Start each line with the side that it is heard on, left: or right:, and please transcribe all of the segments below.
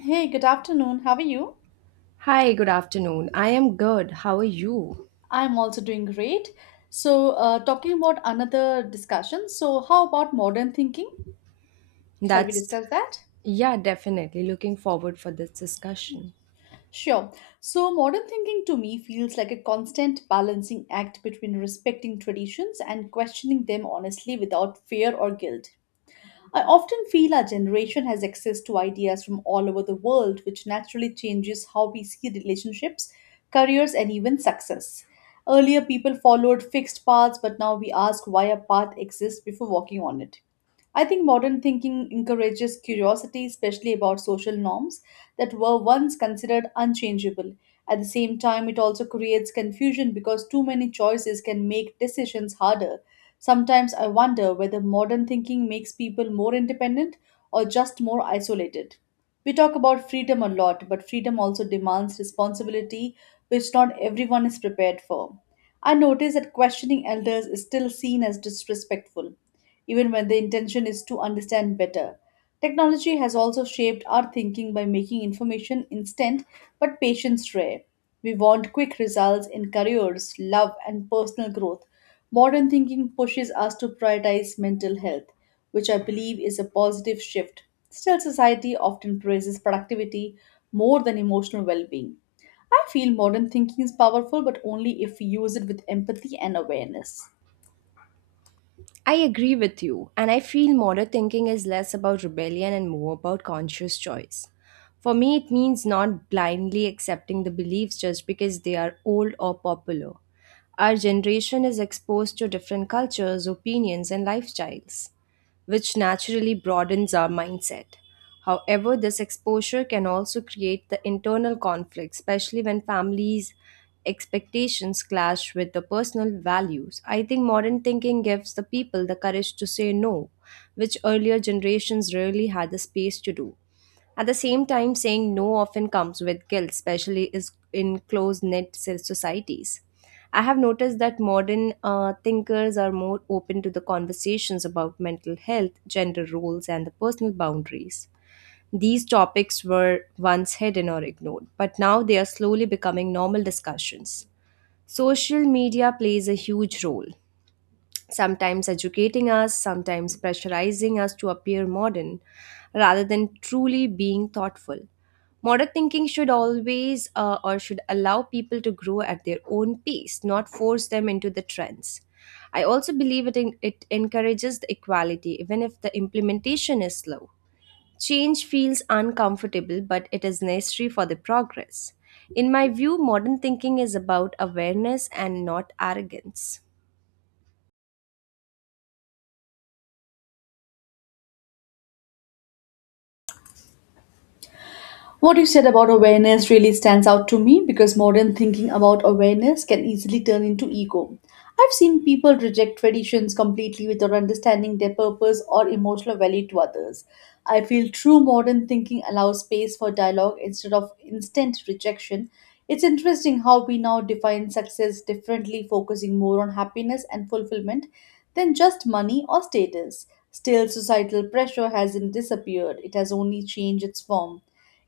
left: Hey, good afternoon. How are you?
right: Hi, good afternoon. I am good. How are you?
left: I'm also doing great. Talking about another discussion. So, how about modern thinking? Shall we
right: That's,
left: discuss that?
right: yeah, definitely looking forward for this discussion.
left: Sure. So, modern thinking to me feels like a constant balancing act between respecting traditions and questioning them honestly without fear or guilt. I often feel our generation has access to ideas from all over the world, which naturally changes how we see relationships, careers, and even success. Earlier, people followed fixed paths, but now we ask why a path exists before walking on it. I think modern thinking encourages curiosity, especially about social norms that were once considered unchangeable. At the same time, it also creates confusion because too many choices can make decisions harder. Sometimes I wonder whether modern thinking makes people more independent or just more isolated. We talk about freedom a lot, but freedom also demands responsibility, which not everyone is prepared for. I notice that questioning elders is still seen as disrespectful, even when the intention is to understand better. Technology has also shaped our thinking by making information instant but patience rare. We want quick results in careers, love, and personal growth. Modern thinking pushes us to prioritize mental health, which I believe is a positive shift. Still, society often praises productivity more than emotional well being. I feel modern thinking is powerful, but only if we use it with empathy and awareness.
right: I agree with you, and I feel modern thinking is less about rebellion and more about conscious choice. For me, it means not blindly accepting the beliefs just because they are old or popular. Our generation is exposed to different cultures, opinions, and lifestyles, which naturally broadens our mindset. However, this exposure can also create the internal conflict, especially when families' expectations clash with the personal values. I think modern thinking gives the people the courage to say no, which earlier generations rarely had the space to do. At the same time, saying no often comes with guilt, especially is in societies. I have noticed that modern thinkers are more open to the conversations about mental health, gender roles, and the personal boundaries. These topics were once hidden or ignored, but now they are slowly becoming normal discussions. Social media plays a huge role, sometimes educating us, sometimes pressurizing us to appear modern rather than truly being thoughtful. Modern thinking should always or should allow people to grow at their own pace, not force them into the trends. I also believe it, encourages the equality, even if the implementation is slow. Change feels uncomfortable, but it is necessary for the progress. In my view, modern thinking is about awareness and not arrogance.
left: What you said about awareness really stands out to me because modern thinking about awareness can easily turn into ego. I've seen people reject traditions completely without understanding their purpose or emotional value to others. I feel true modern thinking allows space for dialogue instead of instant rejection. It's interesting how we now define success differently, focusing more on happiness and fulfillment than just money or status. Still, societal pressure hasn't disappeared, it has only changed its form.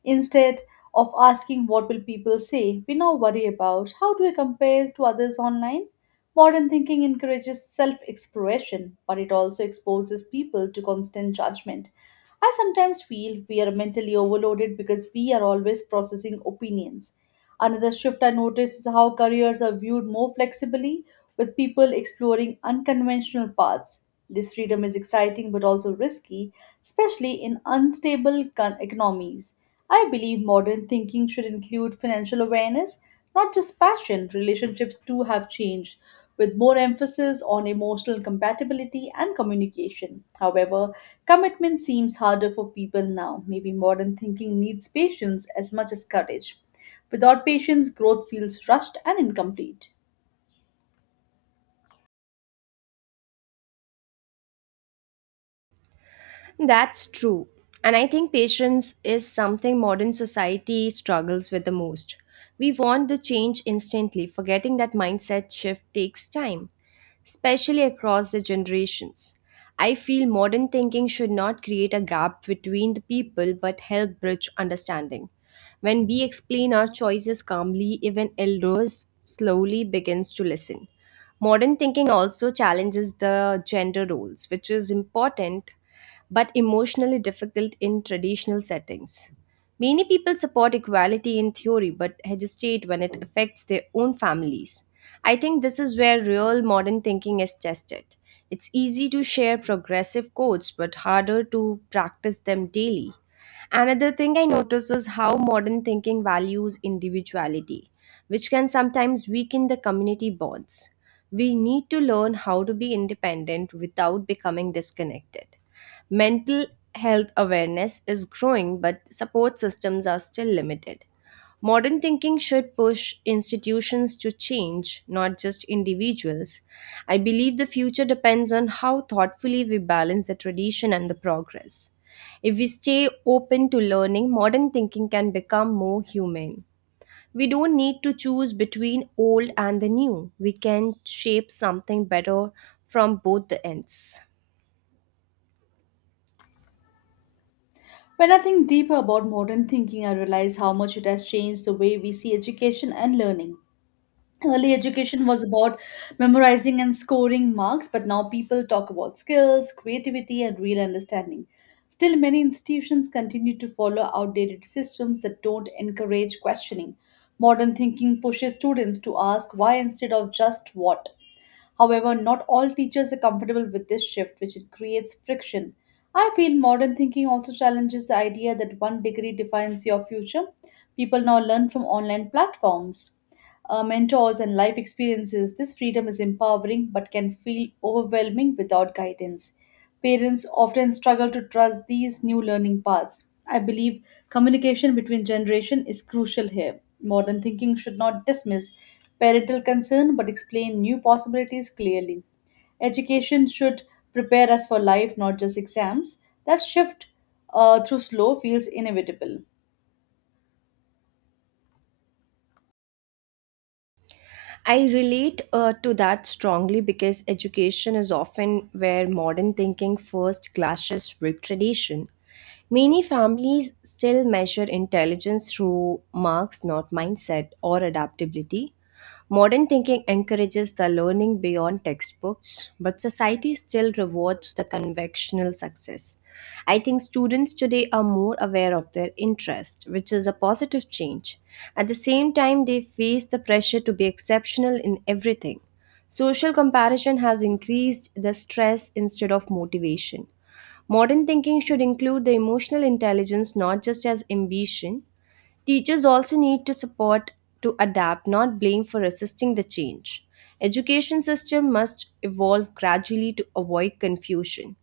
left: Instead of asking what will people say, we now worry about how do we compare to others online. Modern thinking encourages self exploration, but it also exposes people to constant judgment. I sometimes feel we are mentally overloaded because we are always processing opinions. Another shift I noticed is how careers are viewed more flexibly, with people exploring unconventional paths. This freedom is exciting but also risky, especially in unstable economies. I believe modern thinking should include financial awareness, not just passion. Relationships too have changed, with more emphasis on emotional compatibility and communication. However, commitment seems harder for people now. Maybe modern thinking needs patience as much as courage. Without patience, growth feels rushed and incomplete.
right: That's true. And I think patience is something modern society struggles with the most. We want the change instantly, forgetting that mindset shift takes time, especially across the generations. I feel modern thinking should not create a gap between the people but help bridge understanding. When we explain our choices calmly, even elders slowly begins to listen. Modern thinking also challenges the gender roles, which is important but emotionally difficult in traditional settings. Many people support equality in theory but hesitate when it affects their own families. I think this is where real modern thinking is tested. It's easy to share progressive codes but harder to practice them daily. Another thing I notice is how modern thinking values individuality, which can sometimes weaken the community bonds. We need to learn how to be independent without becoming disconnected. Mental health awareness is growing, but support systems are still limited. Modern thinking should push institutions to change, not just individuals. I believe the future depends on how thoughtfully we balance the tradition and the progress. If we stay open to learning, modern thinking can become more humane. We don't need to choose between old and the new. We can shape something better from both the ends.
left: When I think deeper about modern thinking, I realize how much it has changed the way we see education and learning. Early education was about memorizing and scoring marks, but now people talk about skills, creativity, and real understanding. Still, many institutions continue to follow outdated systems that don't encourage questioning. Modern thinking pushes students to ask why instead of just what. However, not all teachers are comfortable with this shift, which it creates friction. I feel modern thinking also challenges the idea that one degree defines your future. People now learn from online platforms, mentors, and life experiences. This freedom is empowering but can feel overwhelming without guidance. Parents often struggle to trust these new learning paths. I believe communication between generation is crucial here. Modern thinking should not dismiss parental concern but explain new possibilities clearly. Education should prepare us for life, not just exams. That shift through slow feels inevitable.
right: I relate to that strongly because education is often where modern thinking first clashes with tradition. Many families still measure intelligence through marks, not mindset or adaptability. Modern thinking encourages the learning beyond textbooks, but society still rewards the conventional success. I think students today are more aware of their interest, which is a positive change. At the same time, they face the pressure to be exceptional in everything. Social comparison has increased the stress instead of motivation. Modern thinking should include the emotional intelligence not just as ambition. Teachers also need to support to adapt, not blame for resisting the change. Education system must evolve gradually to avoid confusion.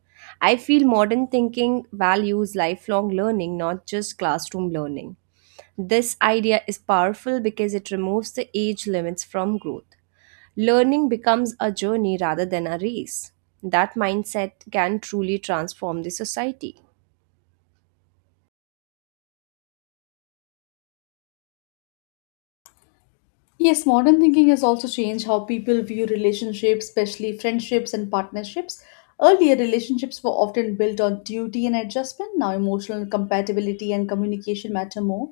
right: I feel modern thinking values lifelong learning, not just classroom learning. This idea is powerful because it removes the age limits from growth. Learning becomes a journey rather than a race. That mindset can truly transform the society.
left: Yes, modern thinking has also changed how people view relationships, especially friendships and partnerships. Earlier, relationships were often built on duty and adjustment. Now, emotional compatibility and communication matter more.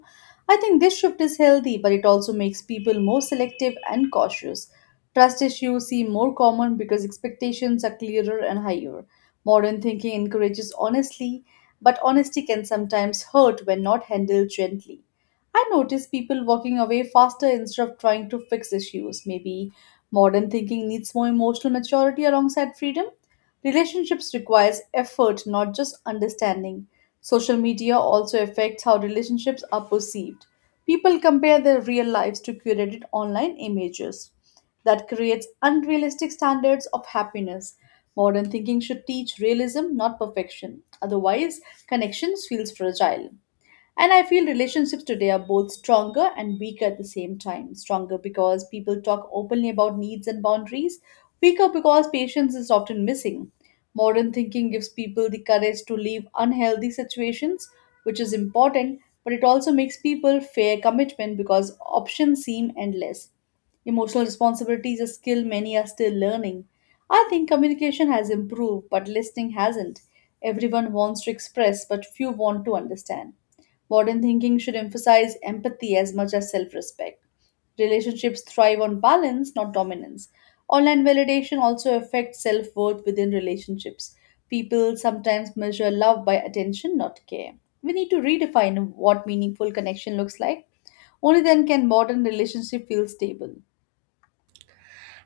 left: I think this shift is healthy, but it also makes people more selective and cautious. Trust issues seem more common because expectations are clearer and higher. Modern thinking encourages honesty, but honesty can sometimes hurt when not handled gently. I notice people walking away faster instead of trying to fix issues. Maybe modern thinking needs more emotional maturity alongside freedom. Relationships requires effort, not just understanding. Social media also affects how relationships are perceived. People compare their real lives to curated online images. That creates unrealistic standards of happiness. Modern thinking should teach realism, not perfection. Otherwise, connections feels fragile. And I feel relationships today are both stronger and weaker at the same time. Stronger because people talk openly about needs and boundaries, weaker because patience is often missing. Modern thinking gives people the courage to leave unhealthy situations, which is important, but it also makes people fear commitment because options seem endless. Emotional responsibility is a skill many are still learning. I think communication has improved, but listening hasn't. Everyone wants to express, but few want to understand. Modern thinking should emphasize empathy as much as self respect. Relationships thrive on balance, not dominance. Online validation also affects self worth within relationships. People sometimes measure love by attention, not care. We need to redefine what meaningful connection looks like. Only then can modern relationship feel stable.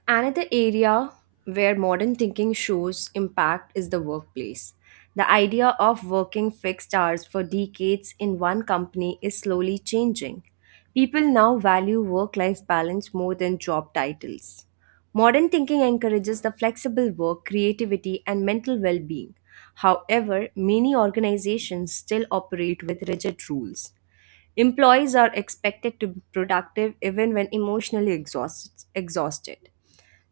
right: Another area where modern thinking shows impact is the workplace. The idea of working fixed hours for decades in one company is slowly changing. People now value work life balance more than job titles. Modern thinking encourages the flexible work, creativity, and mental well being. However, many organizations still operate with rigid rules. Employees are expected to be productive even when emotionally exhausted.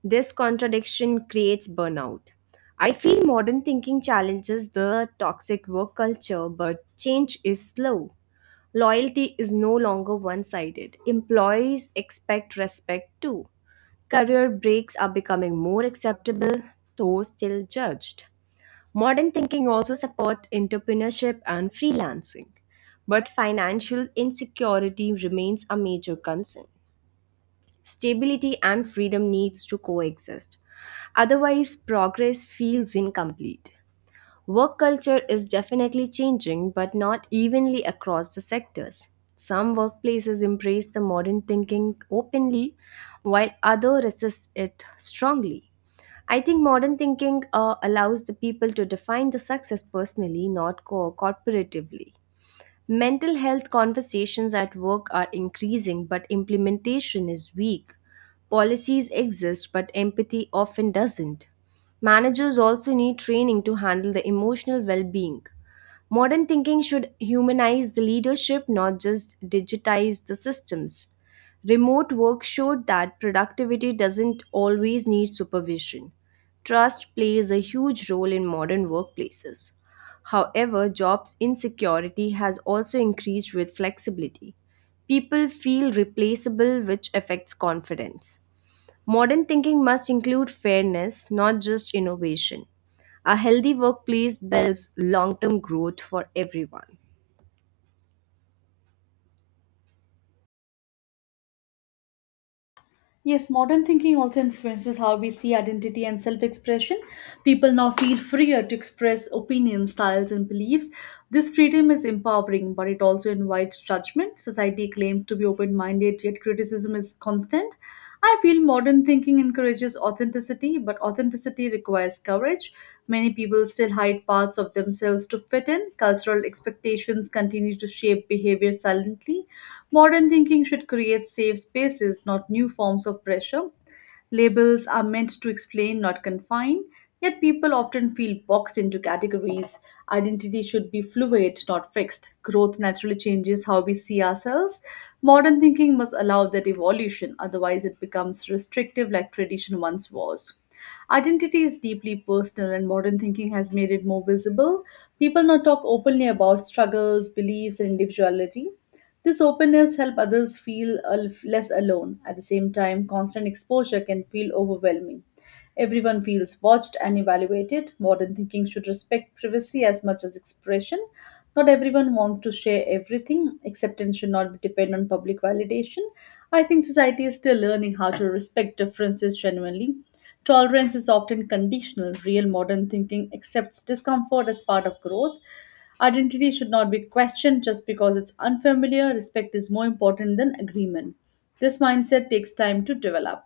right: This contradiction creates burnout. I feel modern thinking challenges the toxic work culture, but change is slow. Loyalty is no longer one sided. Employees expect respect too. Career breaks are becoming more acceptable, though still judged. Modern thinking also supports entrepreneurship and freelancing, but financial insecurity remains a major concern. Stability and freedom needs to coexist. Otherwise, progress feels incomplete. Work culture is definitely changing, but not evenly across the sectors. Some workplaces embrace the modern thinking openly, while others resist it strongly. I think modern thinking allows the people to define the success personally, not co- corporatively. Mental health conversations at work are increasing, but implementation is weak. Policies exist, but empathy often doesn't. Managers also need training to handle the emotional well being. Modern thinking should humanize the leadership, not just digitize the systems. Remote work showed that productivity doesn't always need supervision. Trust plays a huge role in modern workplaces. However, jobs insecurity has also increased with flexibility. People feel replaceable, which affects confidence. Modern thinking must include fairness, not just innovation. A healthy workplace builds long term growth for everyone.
left: Yes, modern thinking also influences how we see identity and self expression. People now feel freer to express opinions, styles, and beliefs. This freedom is empowering, but it also invites judgment. Society claims to be open minded, yet criticism is constant. I feel modern thinking encourages authenticity, but authenticity requires courage. Many people still hide parts of themselves to fit in. Cultural expectations continue to shape behavior silently. Modern thinking should create safe spaces, not new forms of pressure. Labels are meant to explain, not confine, yet people often feel boxed into categories. Identity should be fluid, not fixed. Growth naturally changes how we see ourselves. Modern thinking must allow that evolution, otherwise, it becomes restrictive like tradition once was. Identity is deeply personal, and modern thinking has made it more visible. People now talk openly about struggles, beliefs, and individuality. This openness helps others feel less alone. At the same time, constant exposure can feel overwhelming. Everyone feels watched and evaluated. Modern thinking should respect privacy as much as expression. Not everyone wants to share everything. Acceptance should not depend on public validation. I think society is still learning how to respect differences genuinely. Tolerance is often conditional. Real modern thinking accepts discomfort as part of growth. Identity should not be questioned just because it's unfamiliar. Respect is more important than agreement. This mindset takes time to develop.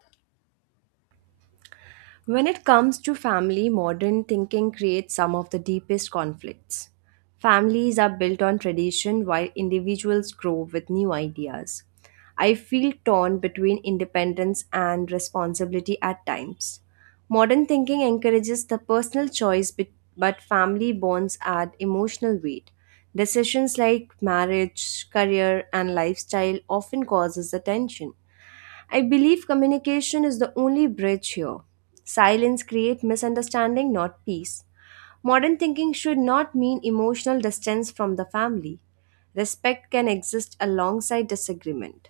right: When it comes to family, modern thinking creates some of the deepest conflicts. Families are built on tradition while individuals grow with new ideas. I feel torn between independence and responsibility at times. Modern thinking encourages the personal choice, but family bonds add emotional weight. Decisions like marriage, career, and lifestyle often causes the tension. I believe communication is the only bridge here. Silence creates misunderstanding, not peace. Modern thinking should not mean emotional distance from the family. Respect can exist alongside disagreement.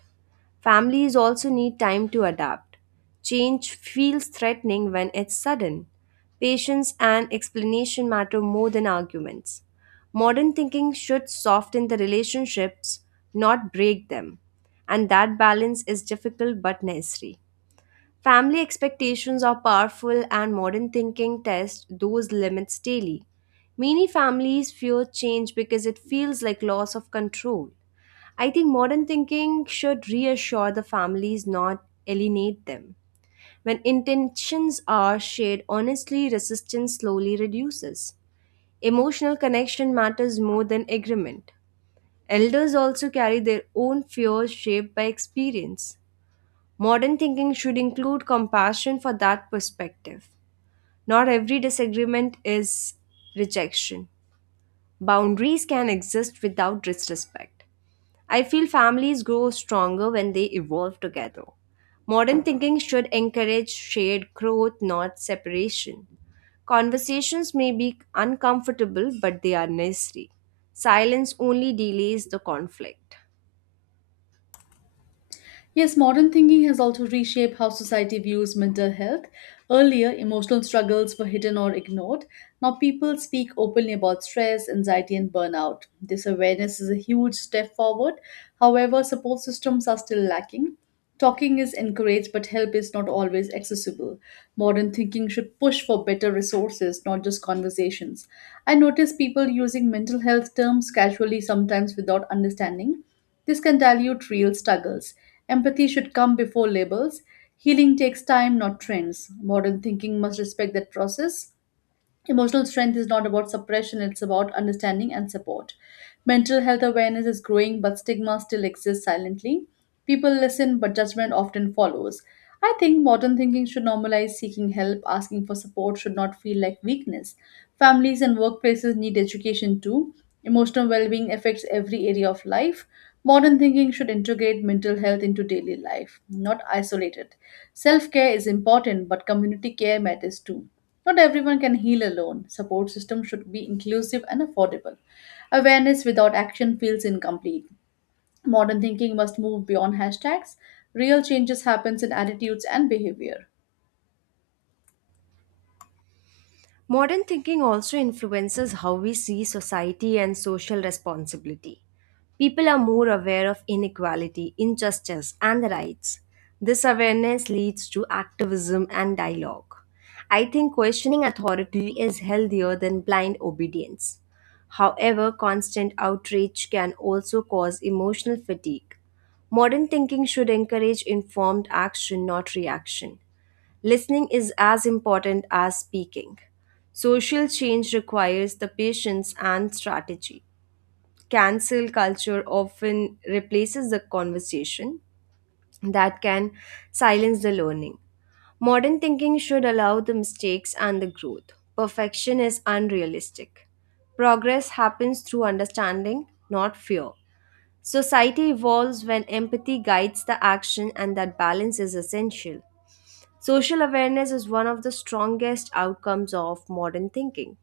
right: Families also need time to adapt. Change feels threatening when it's sudden. Patience and explanation matter more than arguments. Modern thinking should soften the relationships, not break them. And that balance is difficult but necessary. Family expectations are powerful, and modern thinking tests those limits daily. Many families fear change because it feels like loss of control. I think modern thinking should reassure the families, not alienate them. When intentions are shared honestly, resistance slowly reduces. Emotional connection matters more than agreement. Elders also carry their own fears shaped by experience. Modern thinking should include compassion for that perspective. Not every disagreement is rejection. Boundaries can exist without disrespect. I feel families grow stronger when they evolve together. Modern thinking should encourage shared growth, not separation. Conversations may be uncomfortable, but they are necessary. Silence only delays the conflict.
left: Yes, modern thinking has also reshaped how society views mental health. Earlier, emotional struggles were hidden or ignored. Now, people speak openly about stress, anxiety, and burnout. This awareness is a huge step forward. However, support systems are still lacking. Talking is encouraged, but help is not always accessible. Modern thinking should push for better resources, not just conversations. I notice people using mental health terms casually, sometimes without understanding. This can dilute real struggles. Empathy should come before labels. Healing takes time, not trends. Modern thinking must respect that process. Emotional strength is not about suppression, it's about understanding and support. Mental health awareness is growing, but stigma still exists silently. People listen, but judgment often follows. I think modern thinking should normalize seeking help, asking for support should not feel like weakness. Families and workplaces need education too. Emotional well being affects every area of life. Modern thinking should integrate mental health into daily life, not isolate it. Self care is important, but community care matters too. Not everyone can heal alone. Support system should be inclusive and affordable. Awareness without action feels incomplete. Modern thinking must move beyond hashtags. Real changes happens in attitudes and behavior.
right: Modern thinking also influences how we see society and social responsibility. People are more aware of inequality, injustice, and rights. This awareness leads to activism and dialogue. I think questioning authority is healthier than blind obedience. However, constant outrage can also cause emotional fatigue. Modern thinking should encourage informed action, not reaction. Listening is as important as speaking. Social change requires the patience and strategy. Cancel culture often replaces the conversation that can silence the learning. Modern thinking should allow the mistakes and the growth. Perfection is unrealistic. Progress happens through understanding, not fear. Society evolves when empathy guides the action, and that balance is essential. Social awareness is one of the strongest outcomes of modern thinking.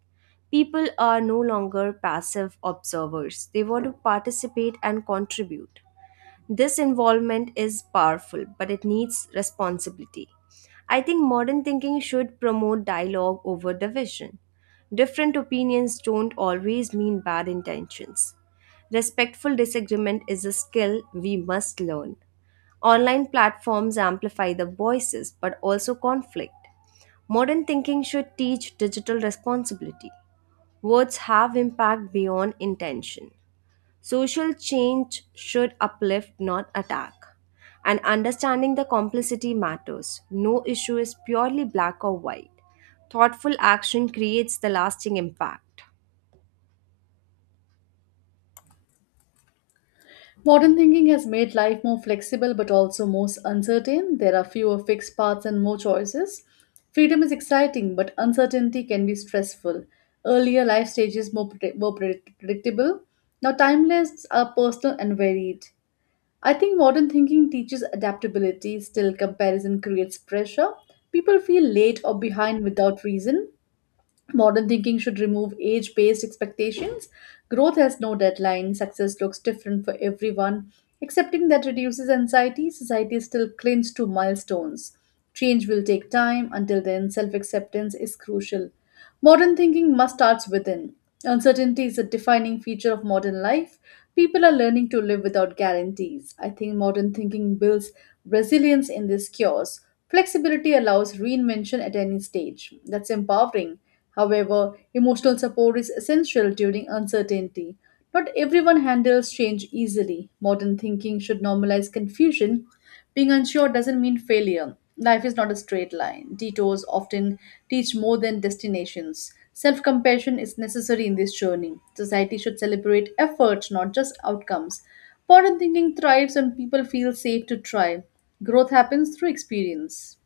right: People are no longer passive observers, they want to participate and contribute. This involvement is powerful, but it needs responsibility. I think modern thinking should promote dialogue over division. Different opinions don't always mean bad intentions. Respectful disagreement is a skill we must learn. Online platforms amplify the voices but also conflict. Modern thinking should teach digital responsibility. Words have impact beyond intention. Social change should uplift, not attack. And understanding the complicity matters. No issue is purely black or white. Thoughtful action creates the lasting impact.
left: Modern thinking has made life more flexible but also more uncertain. There are fewer fixed paths and more choices. Freedom is exciting, but uncertainty can be stressful. Earlier life stages more predictable. Now timelines are personal and varied. I think modern thinking teaches adaptability, still, comparison creates pressure. People feel late or behind without reason. Modern thinking should remove age based expectations. Growth has no deadline, success looks different for everyone. Accepting that reduces anxiety, society still clings to milestones. Change will take time, until then, self acceptance is crucial. Modern thinking must start within. Uncertainty is a defining feature of modern life. People are learning to live without guarantees. I think modern thinking builds resilience in this chaos. Flexibility allows reinvention at any stage. That's empowering. However, emotional support is essential during uncertainty. Not everyone handles change easily. Modern thinking should normalize confusion being unsure doesn't mean failure. Life is not a straight line. Detours often teach more than destinations. Self compassion is necessary in this journey. Society should celebrate effort, not just outcomes. Modern thinking thrives when people feel safe to try. Growth happens through experience.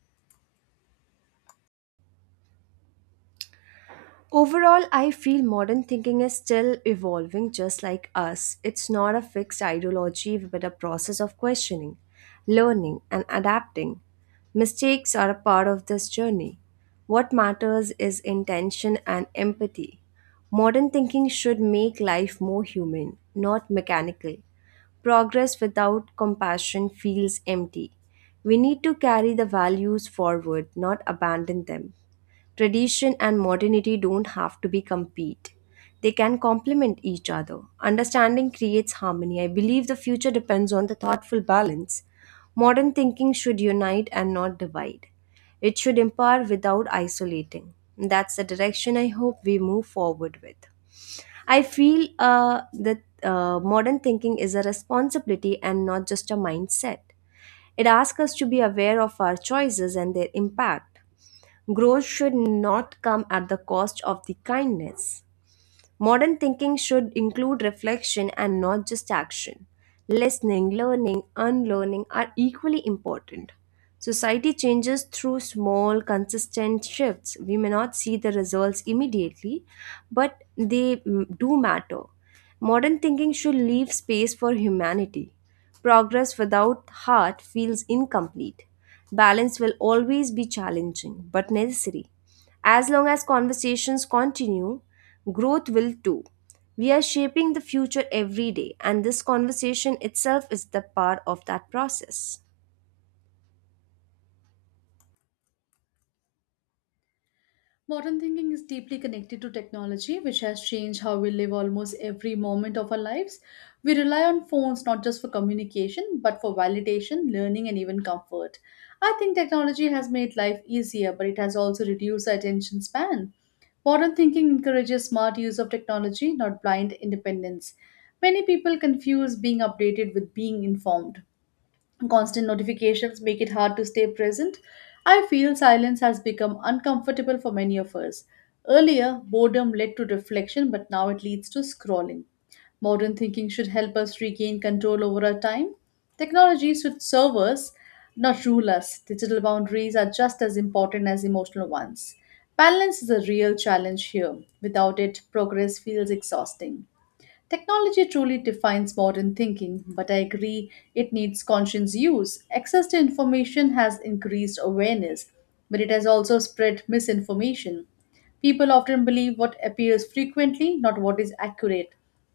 right: Overall, I feel modern thinking is still evolving just like us. It's not a fixed ideology but a process of questioning, learning, and adapting. Mistakes are a part of this journey. What matters is intention and empathy. Modern thinking should make life more human, not mechanical. Progress without compassion feels empty. We need to carry the values forward, not abandon them. Tradition and modernity don't have to be compete. They can complement each other. Understanding creates harmony. I believe the future depends on the thoughtful balance. Modern thinking should unite and not divide. It should empower without isolating. That's the direction I hope we move forward with. I feel that modern thinking is a responsibility and not just a mindset. It asks us to be aware of our choices and their impact. Growth should not come at the cost of the kindness. Modern thinking should include reflection and not just action. Listening, learning, unlearning are equally important. Society changes through small, consistent shifts. We may not see the results immediately, but they do matter. Modern thinking should leave space for humanity. Progress without heart feels incomplete. Balance will always be challenging, but necessary. As long as conversations continue, growth will too. We are shaping the future every day, and this conversation itself is the part of that process.
left: Modern thinking is deeply connected to technology, which has changed how we live almost every moment of our lives. We rely on phones not just for communication, but for validation, learning, and even comfort. I think technology has made life easier, but it has also reduced our attention span. Modern thinking encourages smart use of technology, not blind independence. Many people confuse being updated with being informed. Constant notifications make it hard to stay present. I feel silence has become uncomfortable for many of us. Earlier, boredom led to reflection, but now it leads to scrolling. Modern thinking should help us regain control over our time. Technology should serve us, not rule us. Digital boundaries are just as important as emotional ones. Balance is a real challenge here. Without it, progress feels exhausting. Technology truly defines modern thinking, but I agree it needs conscious use. Access to information has increased awareness, but it has also spread misinformation. People often believe what appears frequently, not what is accurate.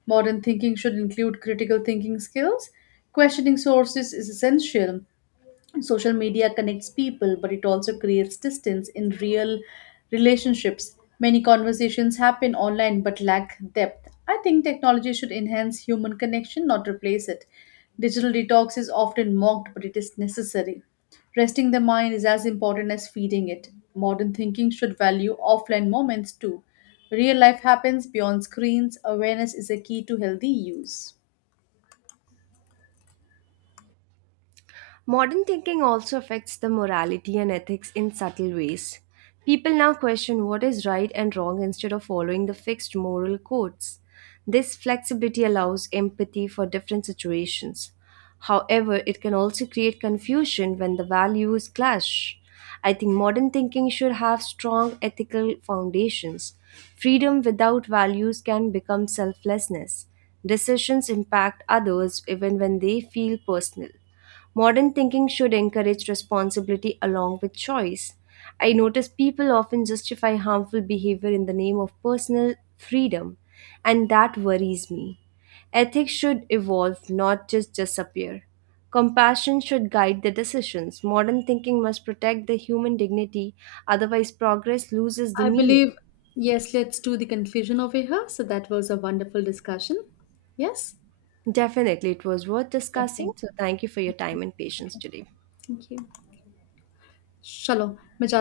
left: Modern thinking should include critical thinking skills. Questioning sources is essential. Social media connects people, but it also creates distance in real relationships. Many conversations happen online but lack depth. I think technology should enhance human connection, not replace it. Digital detox is often mocked, but it is necessary. Resting the mind is as important as feeding it. Modern thinking should value offline moments too. Real life happens beyond screens. Awareness is a key to healthy use.
right: Modern thinking also affects the morality and ethics in subtle ways. People now question what is right and wrong instead of following the fixed moral codes. This flexibility allows empathy for different situations. However, it can also create confusion when the values clash. I think modern thinking should have strong ethical foundations. Freedom without values can become selflessness. Decisions impact others even when they feel personal. Modern thinking should encourage responsibility along with choice. I notice people often justify harmful behavior in the name of personal freedom, and that worries me. Ethics should evolve, not just disappear. Compassion should guide the decisions. Modern thinking must protect the human dignity, otherwise, progress loses the
left: I
right: meaning.
left: believe, yes, let's do the conclusion over here. So that was a wonderful discussion. Yes?
right: Definitely, it was worth
left: Okay. Thank
right: discussing. So, thank you for your
left: you.
right: time and patience
left: Okay.
right: today.
left: Thank you. Shalom.